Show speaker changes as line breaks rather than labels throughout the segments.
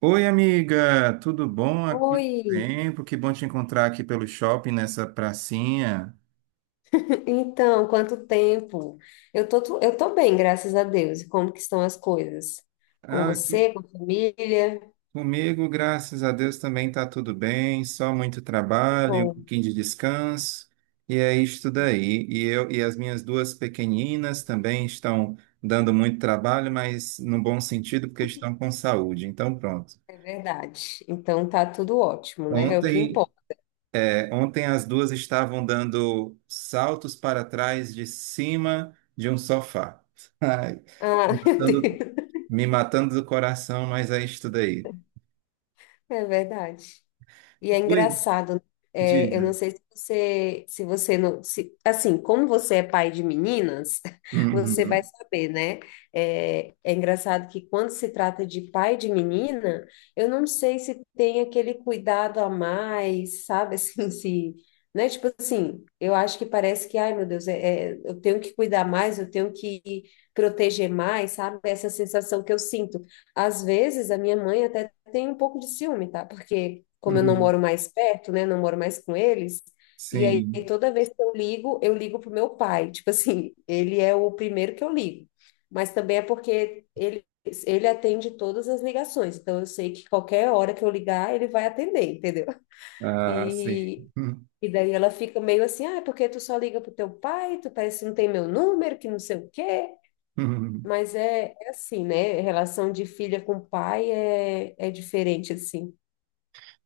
Oi, amiga, tudo bom? Há quanto
Oi,
tempo? Que bom te encontrar aqui pelo shopping nessa pracinha.
então, quanto tempo? Eu tô bem, graças a Deus. E como que estão as coisas? Com
Ah,
você, com a família?
comigo, graças a Deus, também tá tudo bem, só muito
Que
trabalho, um
bom,
pouquinho de descanso, e é isto daí. E eu e as minhas duas pequeninas também estão dando muito trabalho, mas no bom sentido, porque estão com saúde. Então, pronto.
é verdade. Então tá tudo ótimo, né? É o que
Ontem
importa.
Ontem as duas estavam dando saltos para trás de cima de um sofá. Ai,
Ah,
me
meu
matando,
Deus.
me matando, do coração, mas é isso daí.
É verdade. E é
Dois,
engraçado, né? É, eu não
dizem.
sei se você não, se, assim, como você é pai de meninas, você vai
Uhum,
saber, né? É engraçado que quando se trata de pai de menina, eu não sei se tem aquele cuidado a mais, sabe? Assim, se, né? Tipo assim, eu acho que parece que, ai meu Deus, eu tenho que cuidar mais, eu tenho que proteger mais, sabe? Essa sensação que eu sinto. Às vezes, a minha mãe até tenho um pouco de ciúme, tá? Porque como eu não
uhum,
moro mais perto, né? Não moro mais com eles. E aí
sim.
toda vez que eu ligo pro meu pai. Tipo assim, ele é o primeiro que eu ligo. Mas também é porque ele atende todas as ligações. Então eu sei que qualquer hora que eu ligar, ele vai atender, entendeu?
Ah, sim.
E
Uhum.
E daí ela fica meio assim, ah, é porque tu só liga pro teu pai, tu parece que não tem meu número, que não sei o quê.
Uhum.
Mas é assim, né? Relação de filha com pai é diferente, assim.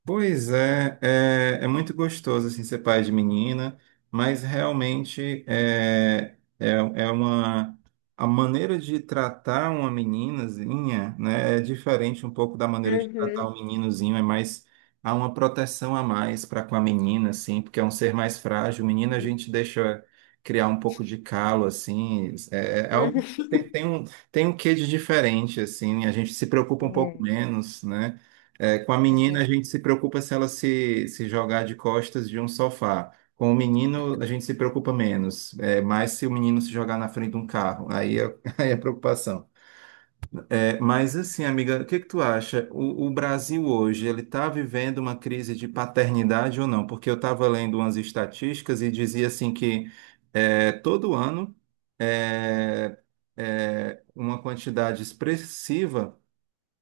Pois é, é muito gostoso assim, ser pai de menina, mas realmente é, é, é uma a maneira de tratar uma meninazinha, né, é diferente um pouco da maneira de tratar
Uhum.
um meninozinho, é mais, há uma proteção a mais para com a menina, assim, porque é um ser mais frágil. Menina a
Uhum.
gente deixa criar um pouco de calo, assim, algo tem um quê de diferente, assim, a gente se preocupa um pouco
Uhum.
menos, né? É, com a
É, é,
menina, a
né?
gente se preocupa se ela se jogar de costas de um sofá. Com o menino, a gente se preocupa menos. É, mais se o menino se jogar na frente de um carro. Aí é, aí é preocupação. É, mas assim, amiga, o que que tu acha? O Brasil hoje, ele está vivendo uma crise de paternidade ou não? Porque eu estava lendo umas estatísticas e dizia assim que todo ano, é, uma quantidade expressiva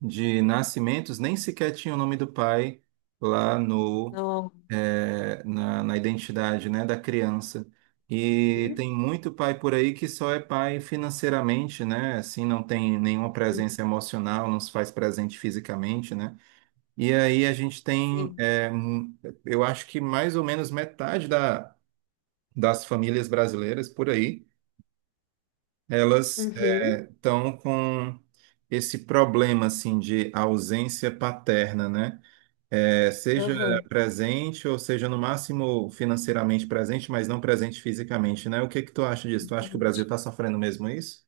de nascimentos nem sequer tinha o nome do pai lá no,
Não.
na identidade, né, da criança. E
Uhum.
tem muito pai por aí que só é pai financeiramente, né? Assim, não tem nenhuma presença emocional, não se faz presente fisicamente, né? E aí a gente tem,
Sim.
eu acho que mais ou menos metade das famílias brasileiras por aí elas
Uhum.
estão com esse problema assim de ausência paterna, né? É, seja
Aham.
presente ou seja no máximo financeiramente presente, mas não presente fisicamente, né? O que que tu acha disso? Tu acha que o
Uhum.
Brasil está sofrendo mesmo isso?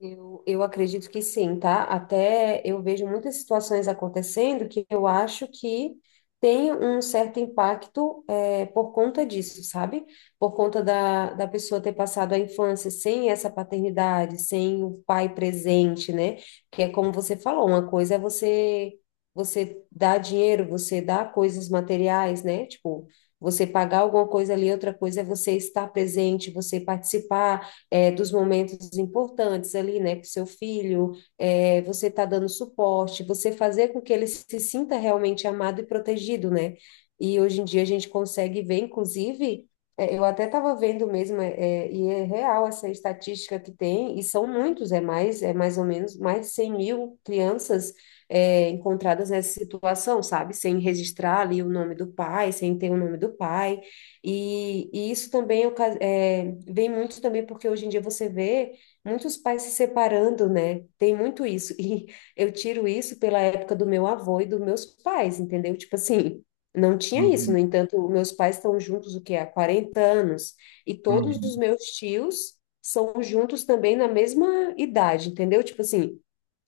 Eu acredito que sim, tá? Até eu vejo muitas situações acontecendo que eu acho que tem um certo impacto, por conta disso, sabe? Por conta da pessoa ter passado a infância sem essa paternidade, sem o pai presente, né? Que é como você falou, uma coisa é você dar dinheiro, você dar coisas materiais, né? Tipo, você pagar alguma coisa ali, outra coisa é você estar presente, você participar, dos momentos importantes ali, né, com seu filho, você está dando suporte, você fazer com que ele se sinta realmente amado e protegido, né? E hoje em dia a gente consegue ver, inclusive, eu até estava vendo mesmo, e é real essa estatística que tem, e são muitos, é mais ou menos mais de 100 mil crianças, encontradas nessa situação, sabe? Sem registrar ali o nome do pai, sem ter o nome do pai. E isso também vem muito também porque hoje em dia você vê muitos pais se separando, né? Tem muito isso. E eu tiro isso pela época do meu avô e dos meus pais, entendeu? Tipo assim, não tinha isso.
Uhum,
No entanto, meus pais estão juntos, o que há 40 anos. E todos
uhum,
os meus tios são juntos também na mesma idade, entendeu? Tipo assim,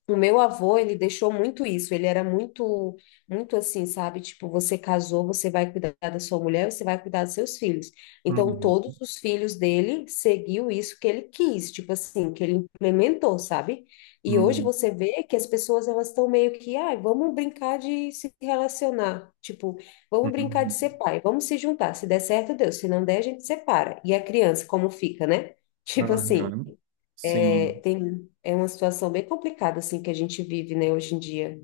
o meu avô, ele deixou muito isso, ele era muito, muito assim, sabe? Tipo, você casou, você vai cuidar da sua mulher, você vai cuidar dos seus filhos. Então,
uhum,
todos os filhos dele seguiu isso que ele quis, tipo assim, que ele implementou, sabe? E hoje
uhum,
você vê que as pessoas, elas estão meio que, ai, vamos brincar de se relacionar, tipo, vamos brincar de
uhum.
ser pai, vamos se juntar, se der certo, Deus, se não der, a gente separa. E a criança, como fica, né? Tipo assim...
Aham.
É,
Sim.
tem, é uma situação bem complicada, assim, que a gente vive, né, hoje em dia.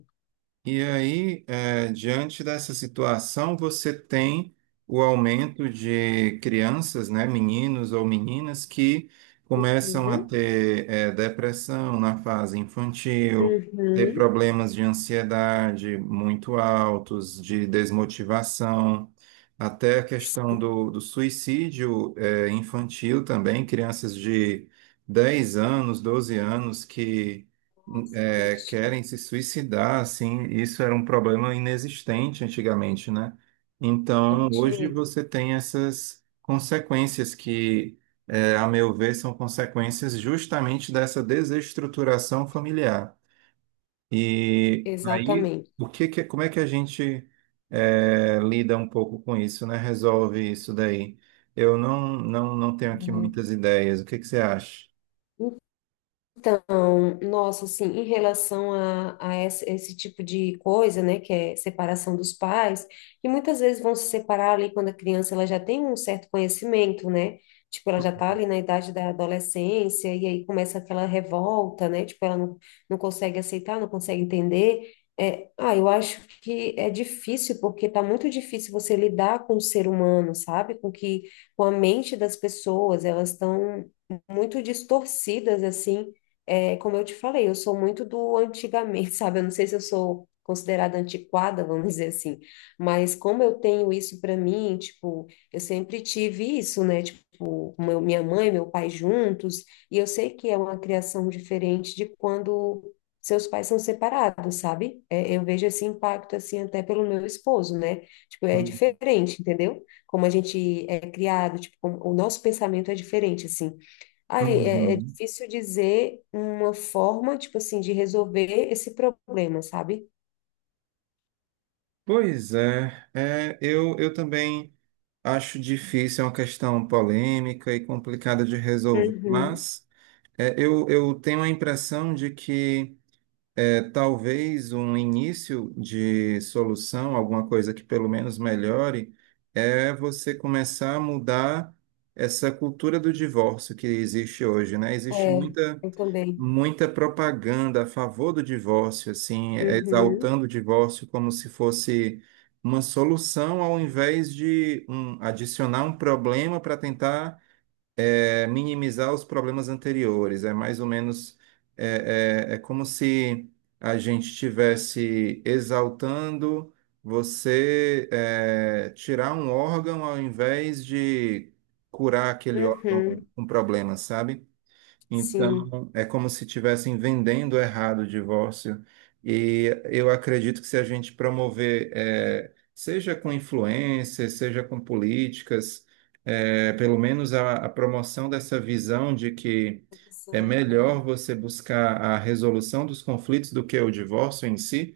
E aí, diante dessa situação, você tem o aumento de crianças, né, meninos ou meninas, que começam a
Uhum.
ter, depressão na fase infantil, ter
Uhum.
problemas de ansiedade muito altos, de desmotivação, até a questão
Sim.
do suicídio, infantil também, crianças de 10 anos, 12 anos que
Nossa, triste, né?
querem se suicidar, assim, isso era um problema inexistente antigamente, né? Então,
Não tinha
hoje
isso.
você tem essas consequências que, é, a meu ver, são consequências justamente dessa desestruturação familiar. E aí,
Exatamente.
o que que- como é que a gente lida um pouco com isso, né? Resolve isso daí? Eu não tenho aqui
É.
muitas ideias. O que que você acha?
Então, nossa, assim, em relação a esse, tipo de coisa, né, que é separação dos pais, que muitas vezes vão se separar ali quando a criança ela já tem um certo conhecimento, né? Tipo, ela já tá ali na idade da adolescência e aí começa aquela revolta, né? Tipo, ela não consegue aceitar, não consegue entender. É, ah, eu acho que é difícil, porque tá muito difícil você lidar com o ser humano, sabe? Com a mente das pessoas, elas estão muito distorcidas, assim, como eu te falei, eu sou muito do antigamente, sabe? Eu não sei se eu sou considerada antiquada, vamos dizer assim, mas como eu tenho isso para mim, tipo, eu sempre tive isso, né? Tipo, minha mãe, meu pai juntos, e eu sei que é uma criação diferente de quando seus pais são separados, sabe? É, eu vejo esse impacto assim até pelo meu esposo, né? Tipo, é diferente, entendeu? Como a gente é criado, tipo, como o nosso pensamento é diferente, assim. Ai, é
Uhum.
difícil dizer uma forma, tipo assim, de resolver esse problema, sabe?
Pois é, é, eu também acho difícil, é uma questão polêmica e complicada de resolver,
Uhum.
mas é, eu tenho a impressão de que é, talvez um início de solução, alguma coisa que pelo menos melhore, é você começar a mudar essa cultura do divórcio que existe hoje, né? Existe
É,
muita
eu também.
muita propaganda a favor do divórcio, assim,
Uhum.
exaltando o divórcio como se fosse uma solução ao invés de um, adicionar um problema para tentar minimizar os problemas anteriores. É mais ou menos é como se a gente estivesse exaltando você tirar um órgão ao invés de curar aquele órgão
Uhum.
com problema, sabe?
Sim.
Então, é como se estivessem vendendo errado o divórcio. E eu acredito que se a gente promover, seja com influências, seja com políticas, pelo menos a promoção dessa visão de que é
São,
melhor você buscar a resolução dos conflitos do que o divórcio em si,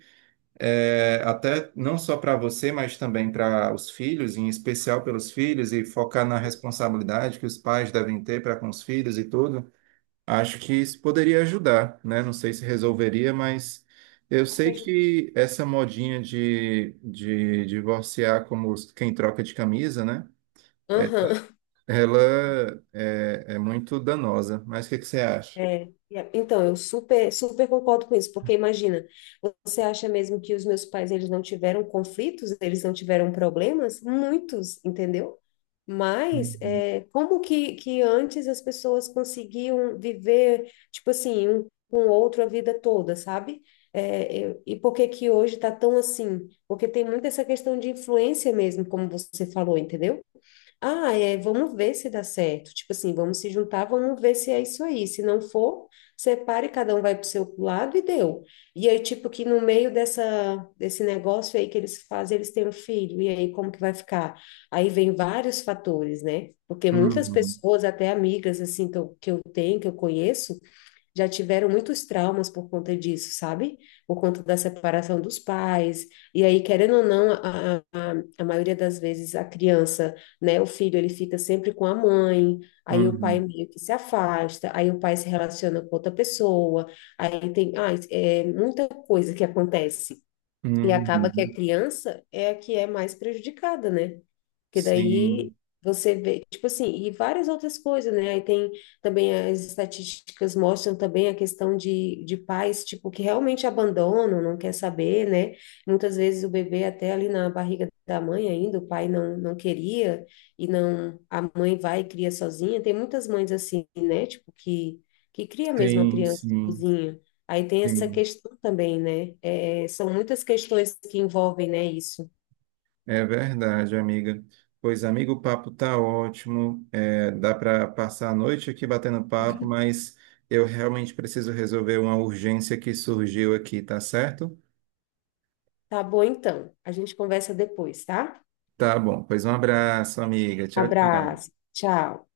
até não só para você, mas também para os filhos, em especial pelos filhos, e focar na responsabilidade que os pais devem ter para com os filhos e tudo. Acho que isso poderia ajudar, né? Não sei se resolveria, mas eu
acho
sei
que
que essa modinha de divorciar como os- quem troca de camisa, né? É-
ajudaria.
Ela é, é muito danosa. Mas o que que você acha?
É, então, eu super, super concordo com isso, porque imagina, você acha mesmo que os meus pais, eles não tiveram conflitos, eles não tiveram problemas? Muitos, entendeu? Mas
Uhum,
é, como que antes as pessoas conseguiam viver, tipo assim, um com o outro a vida toda, sabe? É, e por que que hoje tá tão assim? Porque tem muito essa questão de influência mesmo, como você falou, entendeu? Ah, vamos ver se dá certo. Tipo assim, vamos se juntar, vamos ver se é isso aí. Se não for, separe, cada um vai para o seu lado e deu. E aí, tipo, que no meio dessa, desse negócio aí que eles fazem, eles têm um filho. E aí, como que vai ficar? Aí vem vários fatores, né? Porque muitas
uhum,
pessoas, até amigas, assim, que eu tenho, que eu conheço, já tiveram muitos traumas por conta disso, sabe? Por conta da separação dos pais. E aí, querendo ou não, a maioria das vezes a criança, né, o filho, ele fica sempre com a mãe, aí o pai
uhum,
meio que se afasta, aí o pai se relaciona com outra pessoa, aí tem, ah, é muita coisa que acontece. E acaba que a
uhum.
criança é a que é mais prejudicada, né? Que daí
Sim,
você vê, tipo assim, e várias outras coisas, né? Aí tem também as estatísticas mostram também a questão de pais, tipo, que realmente abandonam, não quer saber, né? Muitas vezes o bebê até ali na barriga da mãe ainda, o pai não queria, e não, a mãe vai e cria sozinha. Tem muitas mães assim, né? Tipo, que cria mesmo a
sim,
criança
sim,
sozinha. Aí tem essa
sim.
questão também, né? É, são muitas questões que envolvem, né, isso.
É verdade, amiga. Pois, amigo, o papo tá ótimo. É, dá para passar a noite aqui batendo papo, mas eu realmente preciso resolver uma urgência que surgiu aqui, tá certo?
Tá bom, então. A gente conversa depois, tá?
Tá bom. Pois um abraço, amiga. Tchau,
Abraço.
tchau.
Tchau.